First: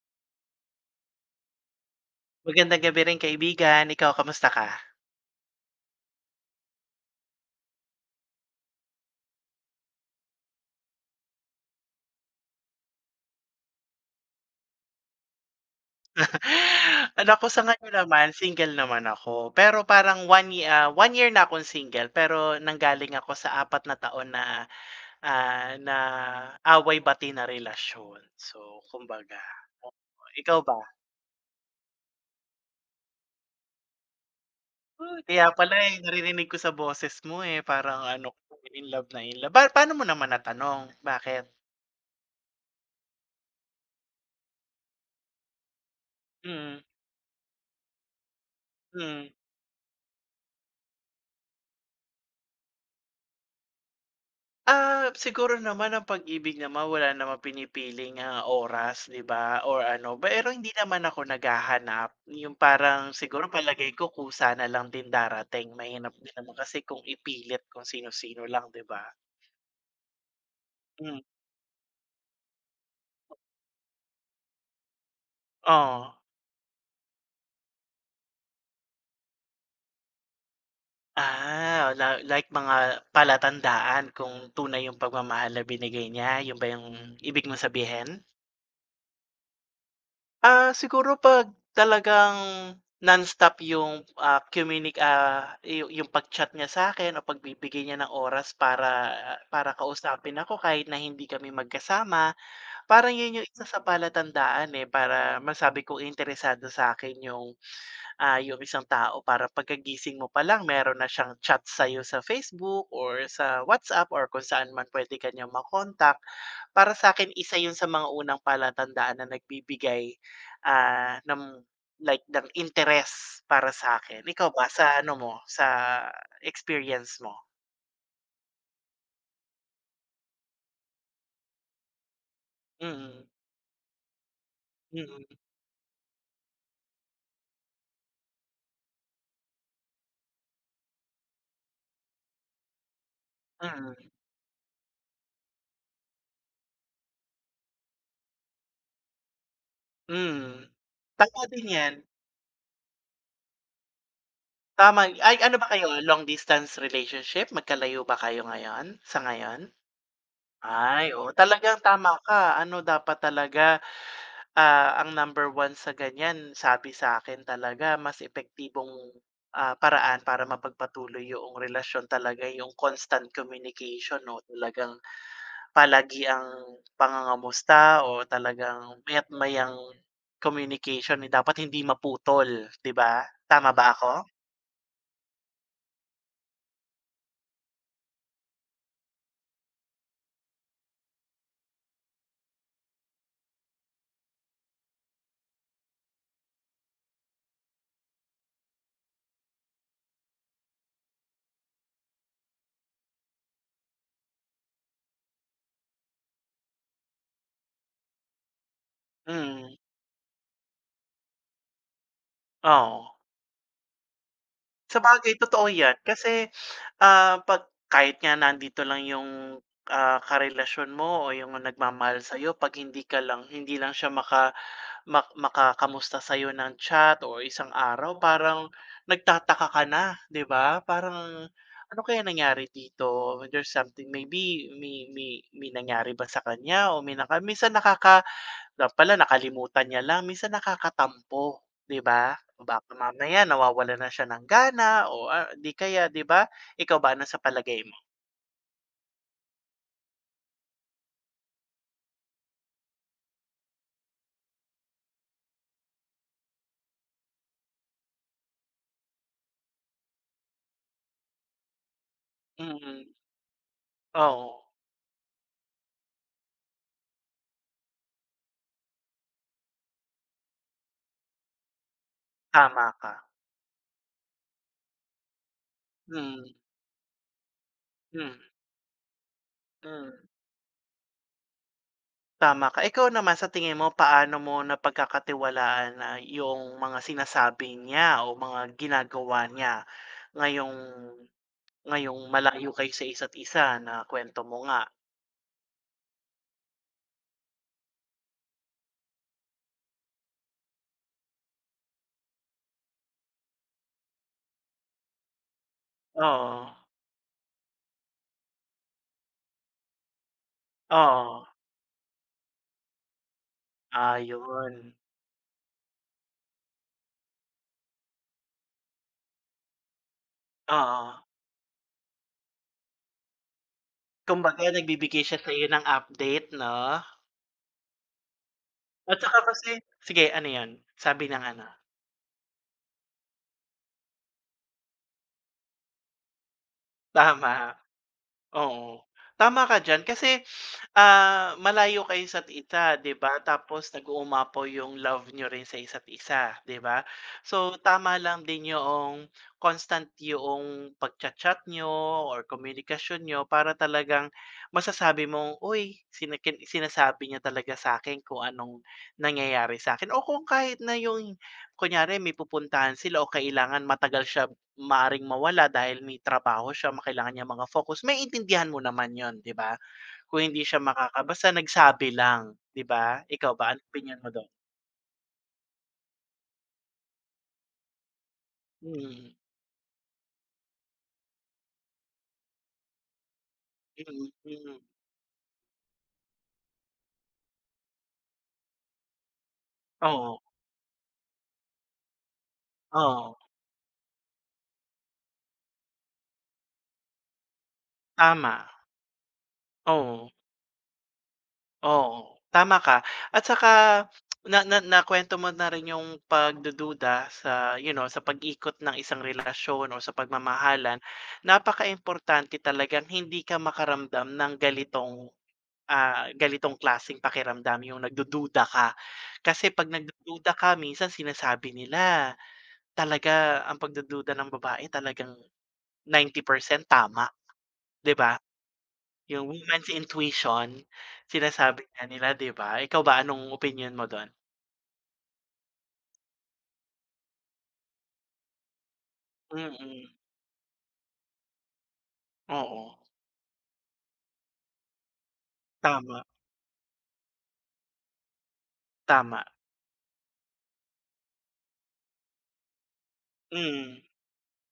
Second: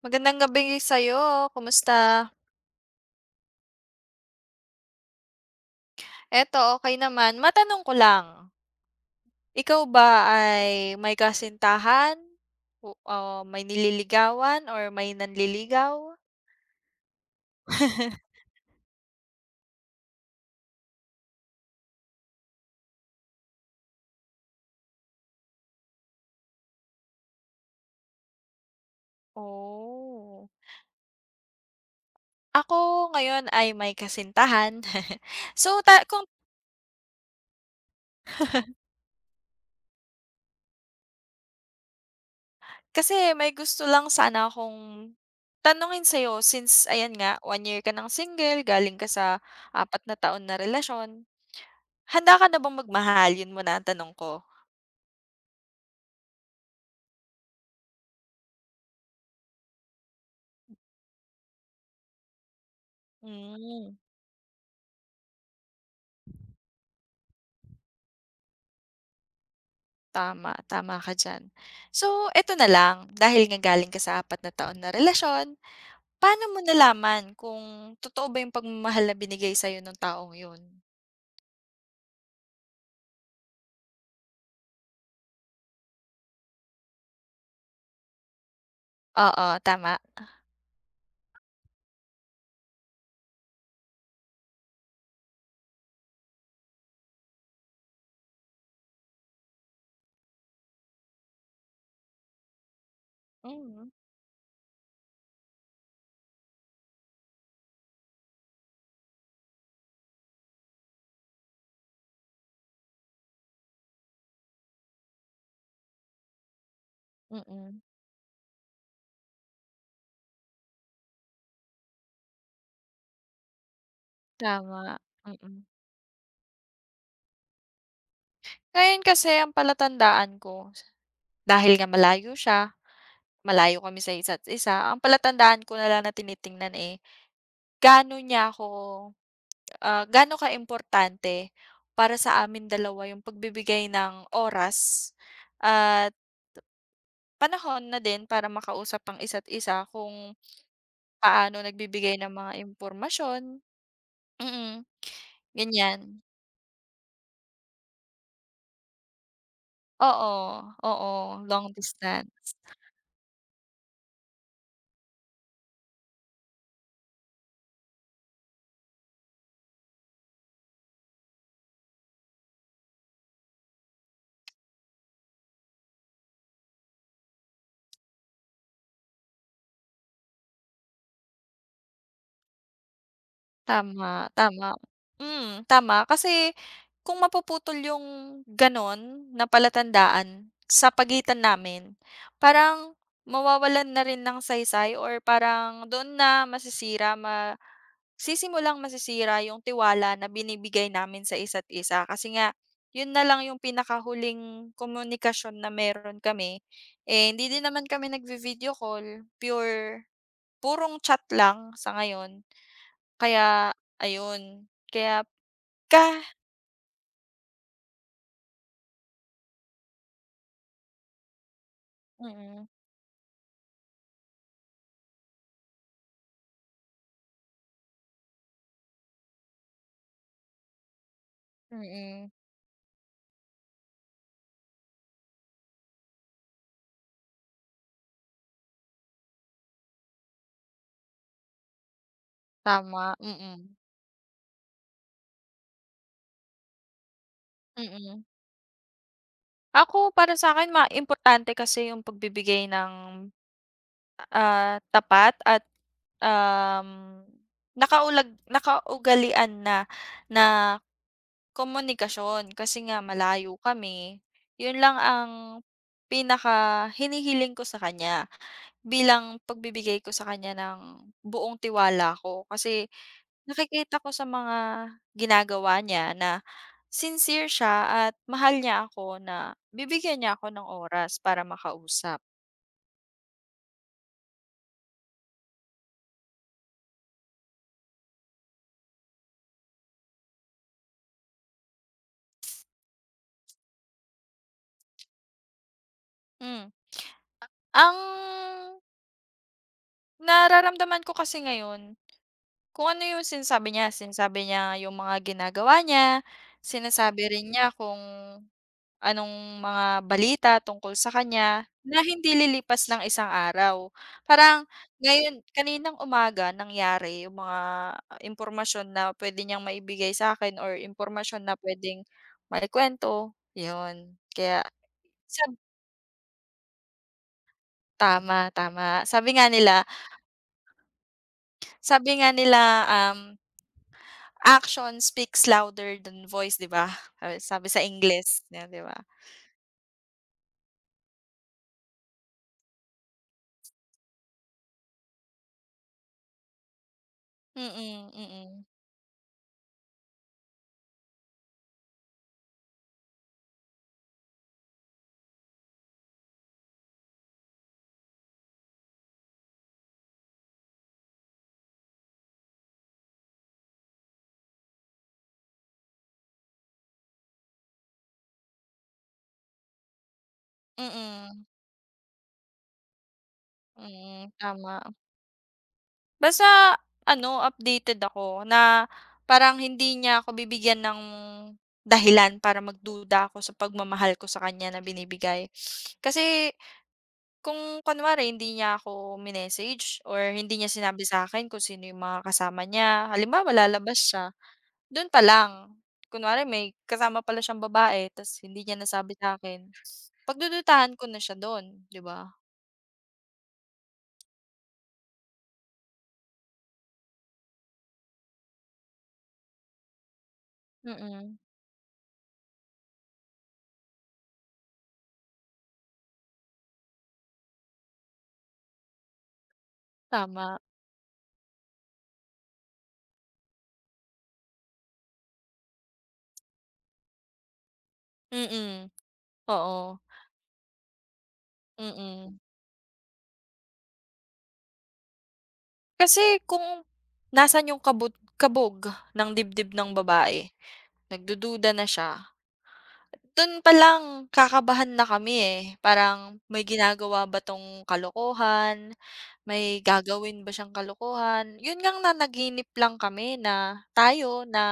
Magandang gabi sa'yo, kumusta? Magandang gabi rin kaibigan, ikaw kamusta ka? Eto okey naman. Matanong ko lang, ikaw ba ay may kasintahan? O o may nililigawan or may nanliligaw? Ano ako sa ngayon naman, single naman ako. Pero parang 1 year na akong single pero nanggaling ako sa apat na taon na away-bati na relasyon. So, kumbaga oo. Oh. Ikaw ba? Ako ngayon ay may kasintahan. Uy, kaya pala, So eh, ta kung naririnig ko sa boses mo, eh, parang ano, in love na in love. Paano mo naman natanong? Bakit? kasi may gusto lang sana akong tanungin sa'yo Mm, since ayan nga, 1 year ka ng single, galing ka mm. sa apat na taon na relasyon. Handa ka na bang magmahal? Yun muna ang tanong ko. Ah, siguro naman ang pag-ibig naman wala namang pinipiling, oras 'di ba or ano, pero hindi naman ako naghahanap, yung parang siguro palagay Hmm. ko kusa na lang din darating mahirap din naman kasi kung ipilit kung sino-sino lang 'di ba? Tama, tama ka Hmm, diyan. So, eto na lang, dahil nga galing ka sa 4 na taon na relasyon, oh. paano mo nalaman kung totoo ba yung pagmamahal na binigay sa'yo nung taong yun? Ah, la like mga palatandaan kung tunay yung pagmamahal na binigay niya, yun ba yung ibig mo sabihin? Oo, tama. Ah, siguro 'pag talagang nonstop yung, ah, communic ah, yu yung pag-chat niya sa akin o pagbibigay niya ng oras para para kausapin ako kahit na hindi kami magkasama. Parang yun yung isa sa Mm, palatandaan, eh, para masabi kong interesado sa akin yung, yung isang tao para pagkagising mo palang meron na siyang chat sa iyo sa Facebook or sa WhatsApp or kung saan man puwede ka niyang ma-contact. Para sa akin isa 'yun mm. sa mga unang palatandaan na nagbibigay, ng like ng interest para sa akin. Ikaw ba Tama, sa ano mo, mm. sa experience mo? Ngayon kasi ang palatandaan ko, dahil nga malayo siya, Mm, malayo kami sa isa't isa, ang mm, palatandaan ko na lang na tinitingnan, eh, gaano niya ako Ah, gaano importante para sa amin dalawa yung pagbibigay mm, ng oras at panahon na din para makausap ang isa't isa kung mm. Tama paano din 'yan, nagbibigay ng mga impormasyon, mm, tama ay ano ba kayo, ganyan. long distance relationship? Magkalayo ba kayo ngayon, sa ngayon? Oo, Ay, oo, oo, long talagang tama ka, distance. ano dapat talaga. Ah, ang number one sa ganyan sabi sa akin talaga mas epektibong, paraan para mapagpatuloy yung relasyon talaga yung constant communication 'no, talagang palagi ang pangangamusta o talagang maya't mayang communication, eh, dapat hindi maputol, 'di ba? Tama ba ako? Tama, tama. Mm, tama kasi kung mapuputol yung gano'n na palatandaan sa pagitan namin, parang mawawalan na rin ng saysay or parang doon na masisira ma sisimulang masisira yung tiwala na binibigay namin sa isa't isa kasi nga yun na lang yung pinakahuling komunikasyon na meron kami, eh, hindi din naman kami nagvi-video call, Mm, purong chat lang sa ngayon. oo. Kaya ayun, kaya Sabagay totoo 'yan Ka kasi, 'pag kahit nga nandito lang yung, karelasyon mo o yung nagmamahal sa'yo mm, 'pag hindi lang siya makakamusta sa'yo ng chat o isang araw parang nagtataka ka na, 'di ba? Parang, "Ano kaya mm, nangyari dito? There's something maybe may nangyari ba sa kanya o may naka" minsan nakaka na pala nakalimutan niya lang minsan nakakatampo, 'di ba? Baka tama, mamaya mm, nawawala na siya ng gana o, 'di kaya 'di ba? Ikaw ba ano sa palagay mo? mm. Ako para sa'kin importante kasi yung pagbibigay ng, tapat at, um, nakaugalian na na komunikasyon kasi nga Mm, malayo kami. oo, Yun lang ang pinaka hinihiling ko sa kanya bilang pagbibigay ko sa kanya ng buong tiwala ko tama kasi ka. nakikita ko sa mga ginagawa niya na Mm, sincere siya at hmm, mahal niya ako na hmm, bibigyan niya ako ng oras para makausap. tama ka. Ikaw naman sa tingin mo paano mo napagkakatiwalaan na yung mga sinasabi niya o mga ginagawa niya ngayong ngayong malayo kayo sa isa't isa na kwento mo nga? Hmm. Ang nararamdaman ko kasi ngayon kung ano yung sinasabi niya yung mga ginagawa niya, Oo, sinasabi rin niya kung anong mga balita tungkol sa oo, kanya na hindi lilipas ng isang araw. Parang ayun, ngayon kaninang umaga nangyari yung mga impormasyon na pwede niyang maibigay sa akin or oo. impormasyon na puwedeng maikuwento, yun. Kaya Kumbaga nagbibigay siya sab sa'yo ng update 'no? tama, tama. At Sabi saka nga kasi nila sige ano 'yun? Sabi ng ano? sabi nga nila, um Action speaks louder than voice, 'di ba? Sabi Tama, sabi sa Ingles na, 'di ba? oo. Tama ka diyan kasi. Ah, malayo kayo sa isa, 'di ba? Tapos nag-uumapaw yung love nyo rin sa isa't isa, 'di ba? So, Mm, tama lang mm. din yung constant yung pagcha-chat nyo or komunikasyon nyo para talagang masasabi mong, "Uy, sinasabi niya talaga sa akin kung anong nangyayari sa'kin." O kung kahit na yung kunyari may pupuntahan sila o kailangan matagal siya maring mawala dahil may trabaho siya, kailangan niya mga focus, may intindihan mo naman yon, 'di ba? Kung hindi siya Mm, makakabasa nagsabi lang, 'di ba? Ikaw ba, anong opinyon mo mm, do'n? tama. Basta ano, updated ako na Mm, parang hindi niya ako bibigyan ng dahilan para magduda ako sa pagmamahal ko mm, sa kanya mm. na binibigay. Kasi kung kunwari hindi niya ako minessage or Oo, hindi niya sinabi sa'kin kung sino yung mga kasama niya, oo, halimbawa lalabas siya. Dun pa lang, kunwari may kasama pala siyang babae ta's tama. hindi niya nasabi sa'kin, Oo, pagdududahan ko na siya dun, 'di oo, ba? tama ka at saka na na nakuwento mo na rin yung pagdududa sa you know, sa pag-ikot ng isang relasyon o sa pagmamahalan. Mm, Napakaimportante talagang hindi ka makaramdam ng ganitong, ganitong klaseng pakiramdam, yung nagdududa ka. Kasi 'pag nagdududa tama. ka minsan sinasabi nila talaga ang pagdududa ng babae talagang 90% tama, 'di ba? Mm, Yung woman's oo, intuition, sinasabi nga nila, mm. 'di ba? Ikaw ba, anong opinyon mo dun? Kasi kung nasaan yung kabog kabog ng Mm, dibdib ng mm, babae, nagdududa na siya. oo. Dun palang kakabahan na kami, eh, Tama, parang may ginagawa ba 'tong kalokohan, tama. may gagawin ba siyang kalokohan. Yun ngang nanaginip lang kami na Mm, tayo na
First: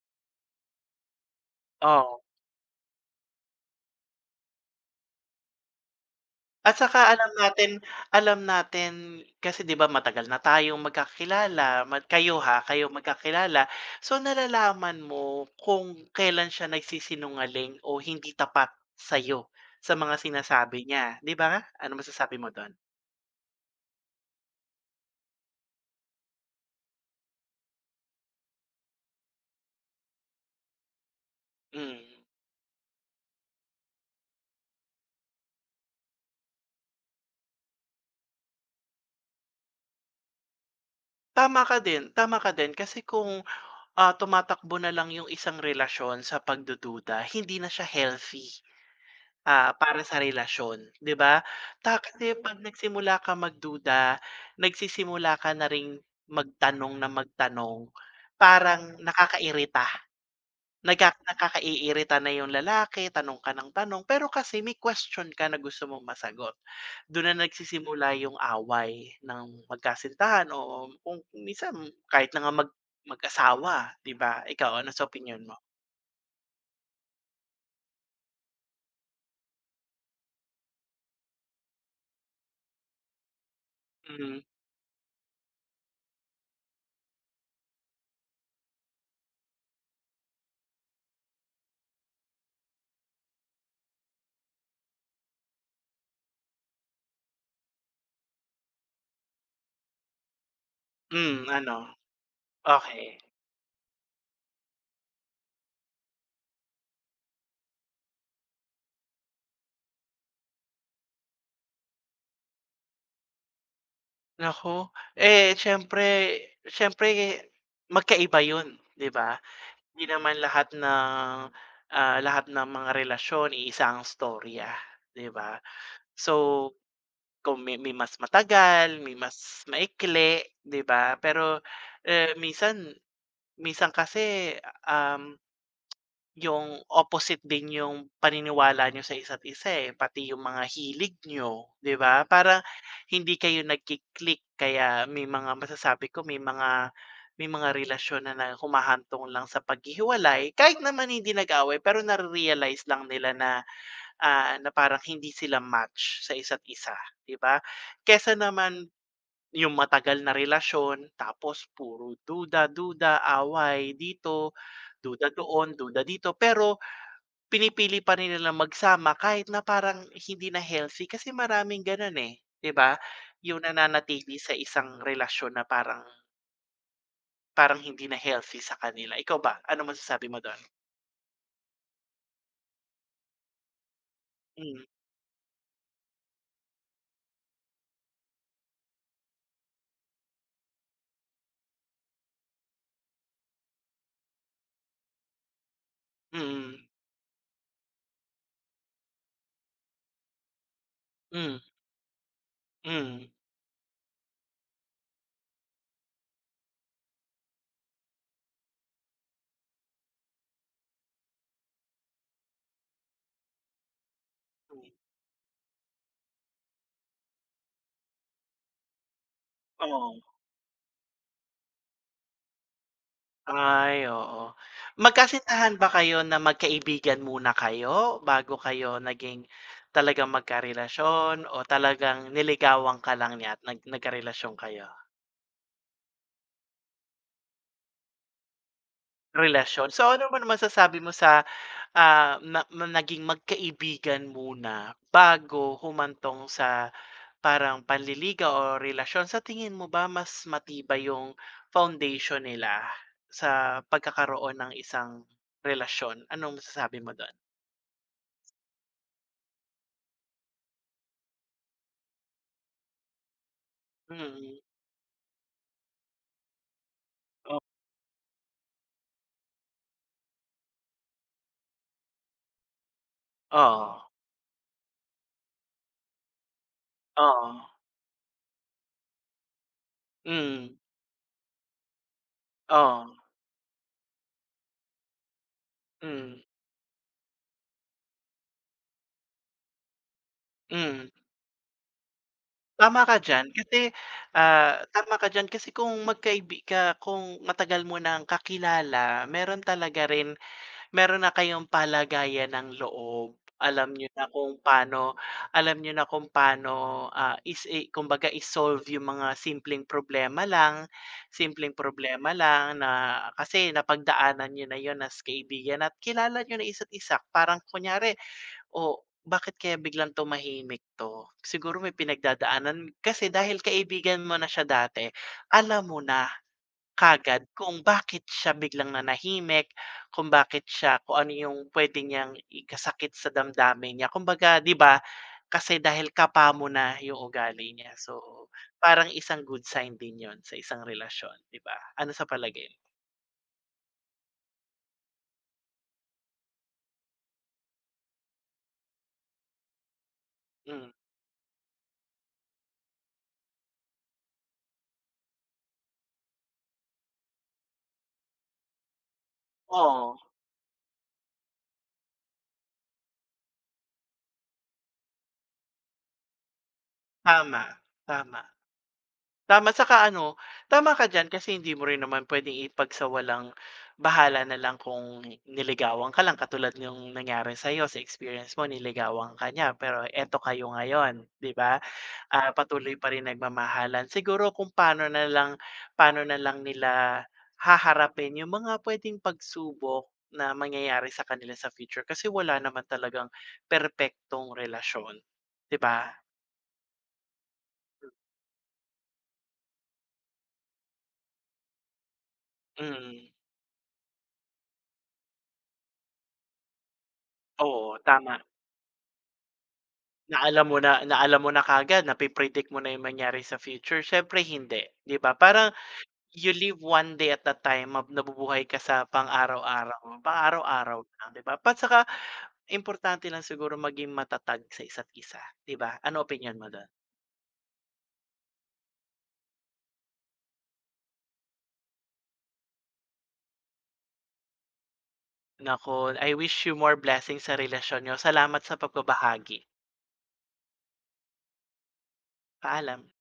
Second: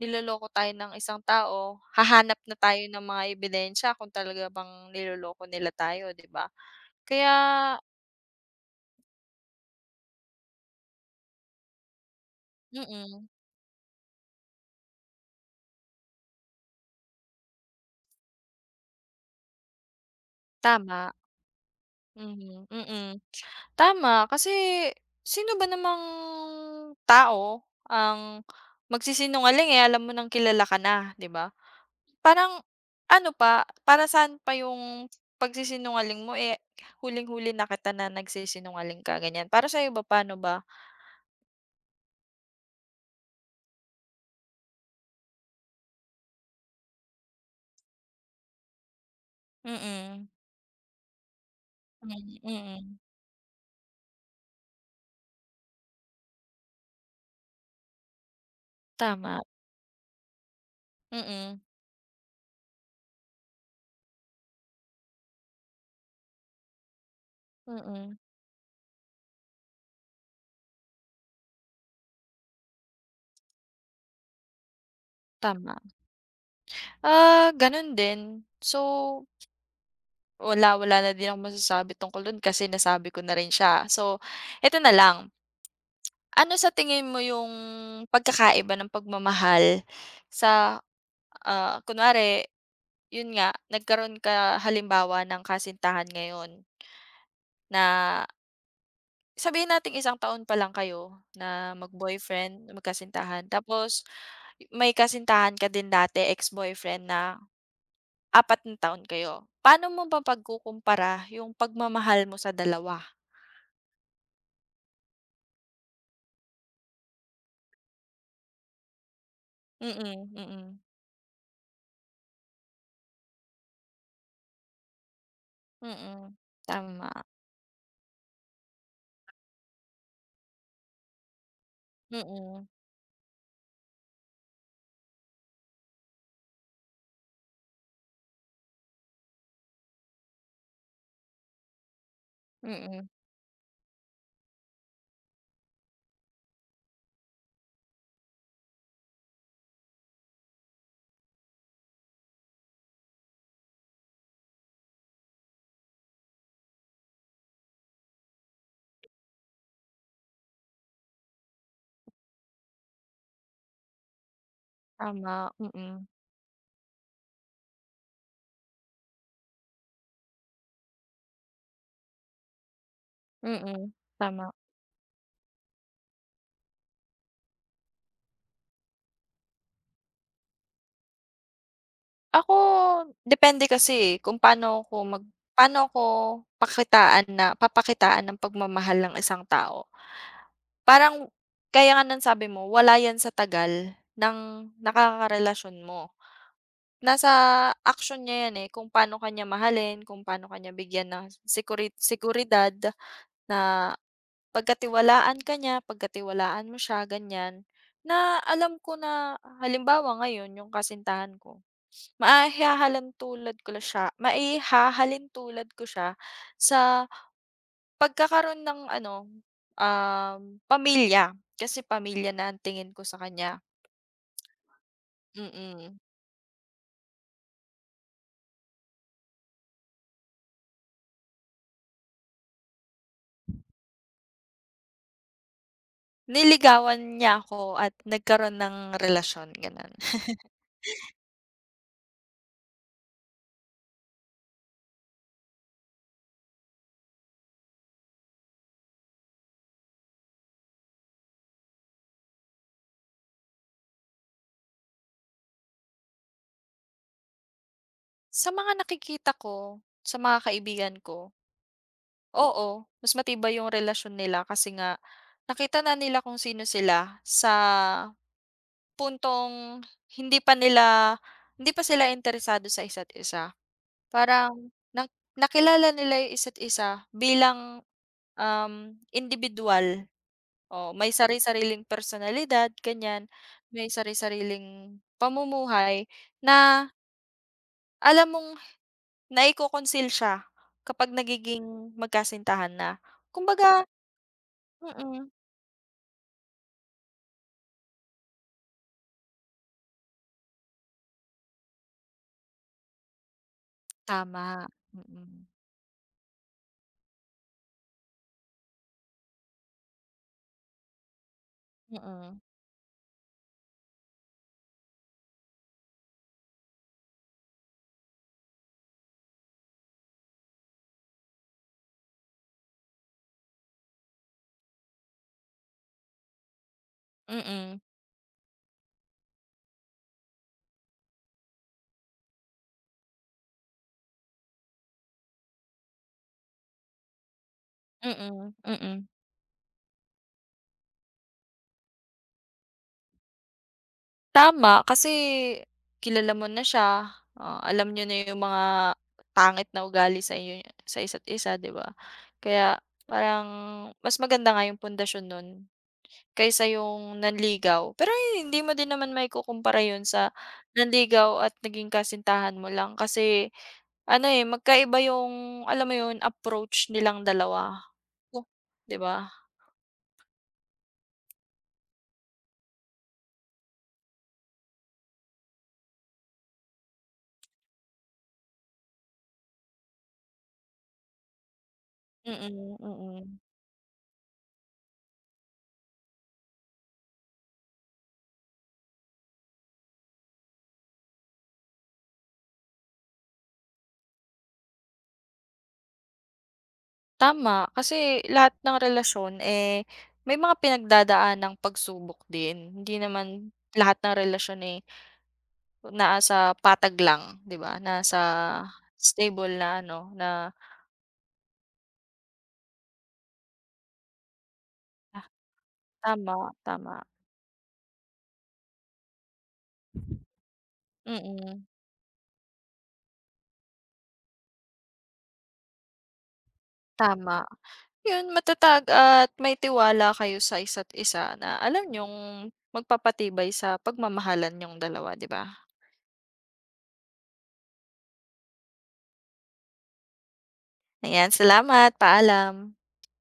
niloloko tayo ng isang tao, oo. hahanap na tayo ng mga ebidensya kung talaga bang niloloko nila tayo, 'di ba? At saka Kaya alam natin kasi 'di ba matagal na tayong magkakilala, ma kayo ha, kayo mm, magkakilala. So nalalaman mo kung kailan siya nagsisinungaling o hindi tapat sa'yo, sa mga sinasabi niya, tama. 'di ba? Ano masasabi mo Mhm, dun? mm. Tama, kasi sino ba namang tao ang magsisinungaling, eh, alam mo nang kilala ka na, 'di ba? Mm. Parang ano pa, para saan pa yung pagsisinungaling mo, eh, huling-huli na kita na nagsisinungaling ka, ganyan. Para sa'yo ba, paano ba? Tama ka din kasi kung, tumatakbo na lang yung isang relasyon sa pagdududa, hindi na siya healthy. Ah, Mm, hmm, para sa mm. relasyon, 'di ba? Kasi 'pag Mm-mm. nagsimula ka magduda, nagsisimula ka na ring magtanong, parang Tama, nakakairita, mm, nakakaiirita na yung lalaki, tanong ka ng tanong, pero kasi may question ka na gusto mong masagot. Dun na nagsisimula mm, yung away ng magkasintahan o kung minsan kahit na nga mag-asawa, 'di ba? Ikaw, ano sa opinyon mo? tama. Ah, gano'n din. So, wala na din ako masasabi tungkol dun kasi nasabi ko na rin siya. So, Mm. eto na lang. Ano sa tingin mo yung pagkakaiba ng pagmamahal sa, kunwari yun nga nagkaroon ka halimbawa ng kasintahan ngayon na sabihin natin isang taon pa lang kayo Hmm, na ano? mag-boyfriend, Okay. magkasintahan tapos may kasintahan ka din dati ex-boyfriend na apat na taon kayo. Paano mo ba pagkukumpara yung pagmamahal mo sa dalawa? Naku, eh, siyempre siyempre magkaiba 'yun, 'di ba? Mm, Hindi mm, naman lahat mm. ng, lahat ng mga relasyon iisa ang istorya, 'di ba? Mm, So, tama, kung may mas matagal, may mas maikli, 'di ba? Pero, mm, eh, mm. minsan minsan kasi, um yung opposite din yung paniniwala nyo sa isa't isa, eh, pati yung mga hilig nyo, 'di ba? Para Mm. hindi kayo nagki kaya may mga masasabi ko may mga relasyon na na humahantong lang sa paghihiwalay kahit naman hindi nag-away pero nare-realize lang nila na, ah, na parang hindi sila match sa isa't isa, 'di ba? Kesa naman yung matagal na relasyon tapos puro duda-duda, away dito, duda Tama, doon, duda mm, dito, pero pinipili pa rin nilang magsama kahit na parang hindi na healthy kasi maraming gano'n, eh, 'di ba? Yung mm, nananatili tama. sa isang relasyon na parang parang hindi na healthy sa kanila. Ikaw ba, ano masasabi mo do'n? Ako depende kasi, eh, kung Hmm, paano ko mag paano ko pakitaan na papakitaan ng pagmamahal ng isang tao. Parang kaya nga ng sabi mo, wala 'yan sa tagal ng nakakarelasyon mo. mm, Nasa action niya 'yan, eh, kung paano kanya niya mahalin, kung paano kanya bigyan ng hmm, seguridad hmm, na pagkatiwalaan ka niya, pagkatiwalaan mo siya, ganyan. Na alam ko na halimbawa ngayon yung kasintahan ko. Hmm, Maihahalin tulad ko siya sa pagkakaroon ng ano, oo. Pamilya. Kasi pamilya na ang tingin ko sa kanya, Ay, oo. Magkasintahan ba mm. kayo na magkaibigan muna kayo bago kayo naging talagang magkarelasyon o talagang niligawan ka lang niya at nagkarelasyon kayo? Niligawan niya ako at nagkaroon ng relasyon, Relasyon. gano'n. So, ano naman masasabi mo sa Ah, na na naging magkaibigan muna bago humantong sa parang panliligaw o relasyon. Sa tingin mo ba mas matibay yung foundation nila sa pagkakaroon ng isang relasyon? Anong masasabi mo do'n? Sa mga nakikita ko, sa mga kaibigan ko, oo, mas matibay yung relasyon nila Mm. kasi nga nakita na nila kung sino sila sa O puntong hindi pa nila hindi pa sila interesado sa isa't isa. oo, Parang na nakilala nila yung isa't isa oo. bilang, indibidwal. Mm, Oo, may sari-sariling personalidad, oo. ganyan. May sari-sariling pamumuhay Mm, na alam mong naiko-conceal siya mm. kapag nagiging magkasintahan na. Tama ka diyan Kumbaga kasi, tama ka mm, diyan kasi kung magkaibi ka kung matagal mo ng kakilala meron talaga rin meron na kayong palagayan ng loob, alam niyo na kung tama. paano Mm, alam niyo na kung paano, ah, is i kumbaga i-solve yung mga simpleng problema lang, mm, na kasi napagdaanan niyo na yon as kaibigan at kilala niyo na isa't isa. Parang kunyari, o bakit kaya biglang tumahimik 'to? Siguro may pinagdadaanan." Kasi dahil kaibigan mo na siya dati, alam mo na. Kaagad kung mm, bakit siya biglang nanahimik, kung bakit siya kung ano yung puwede niyang ikasakit sa damdamin niya. Kumbaga 'di ba, kasi dahil kapa na yung ugali niya. mm, So, mm, mm. parang isang good sign din yon sa isang relasyon, 'di ba? Ano sa palagay mo? Tama, kasi kilala mo na siya, alam niyo na yung mga pangit na ugali sa inyo Hmm. sa isa't isa, 'di ba? Kaya parang mas maganda nga yung pundasyon nun kaysa yung nanligaw. Pero eh, hindi mo din naman maikukumpara yun Oo, sa nanligaw at naging kasintahan mo lang kasi ano, eh, magkaiba yung alam mo yun, approach nilang tama, dalawa, tama. oh, 'di ba? Tama, saka ano, tama ka diyan kasi hindi mo rin naman puwedeng ipagsawalang bahala na lang kung niligawan ka lang katulad nung nangyari sa'yo sa experience mo niligawan ka niya pero eto kayo ngayon, 'di ba? Ah, Mm, mm. patuloy pa rin Mm. nagmamahalan. Siguro kung paano na lang nila haharapin yung mga pwedeng pagsubok na mangyayari sa kanila sa future kasi wala naman talagang perpektong relasyon, 'di ba? Tama, kasi lahat ng relasyon, eh, may mga pinagdadaan ng pagsubok din. Hindi Mm, naman lahat ng relasyon, eh, nasa patag lang, 'di ba? oo, Nasa tama. stable na ano, na Na alam mo na kaagad, nape-predict mo na yung mangyari sa future, siyempre hindi, 'di ah, ba? Parang tama, you live tama, one day at a time, nabubuhay ka sa pang-araw-araw, pang-araw-araw lang, 'di ba? mm, Pa tsaka importante lang siguro maging matatag sa isa't isa, 'di ba? Ano opinion mo dun? tama. 'Yun matatag at may tiwala kayo sa isa't isa na alam niyong magpapatibay sa pagmamahalan niyong dalawa, 'di ba? Naku, I wish you more blessings sa relasyon niyo. Salamat sa pagbabahagi. Ayan, salamat, paalam. Paalam.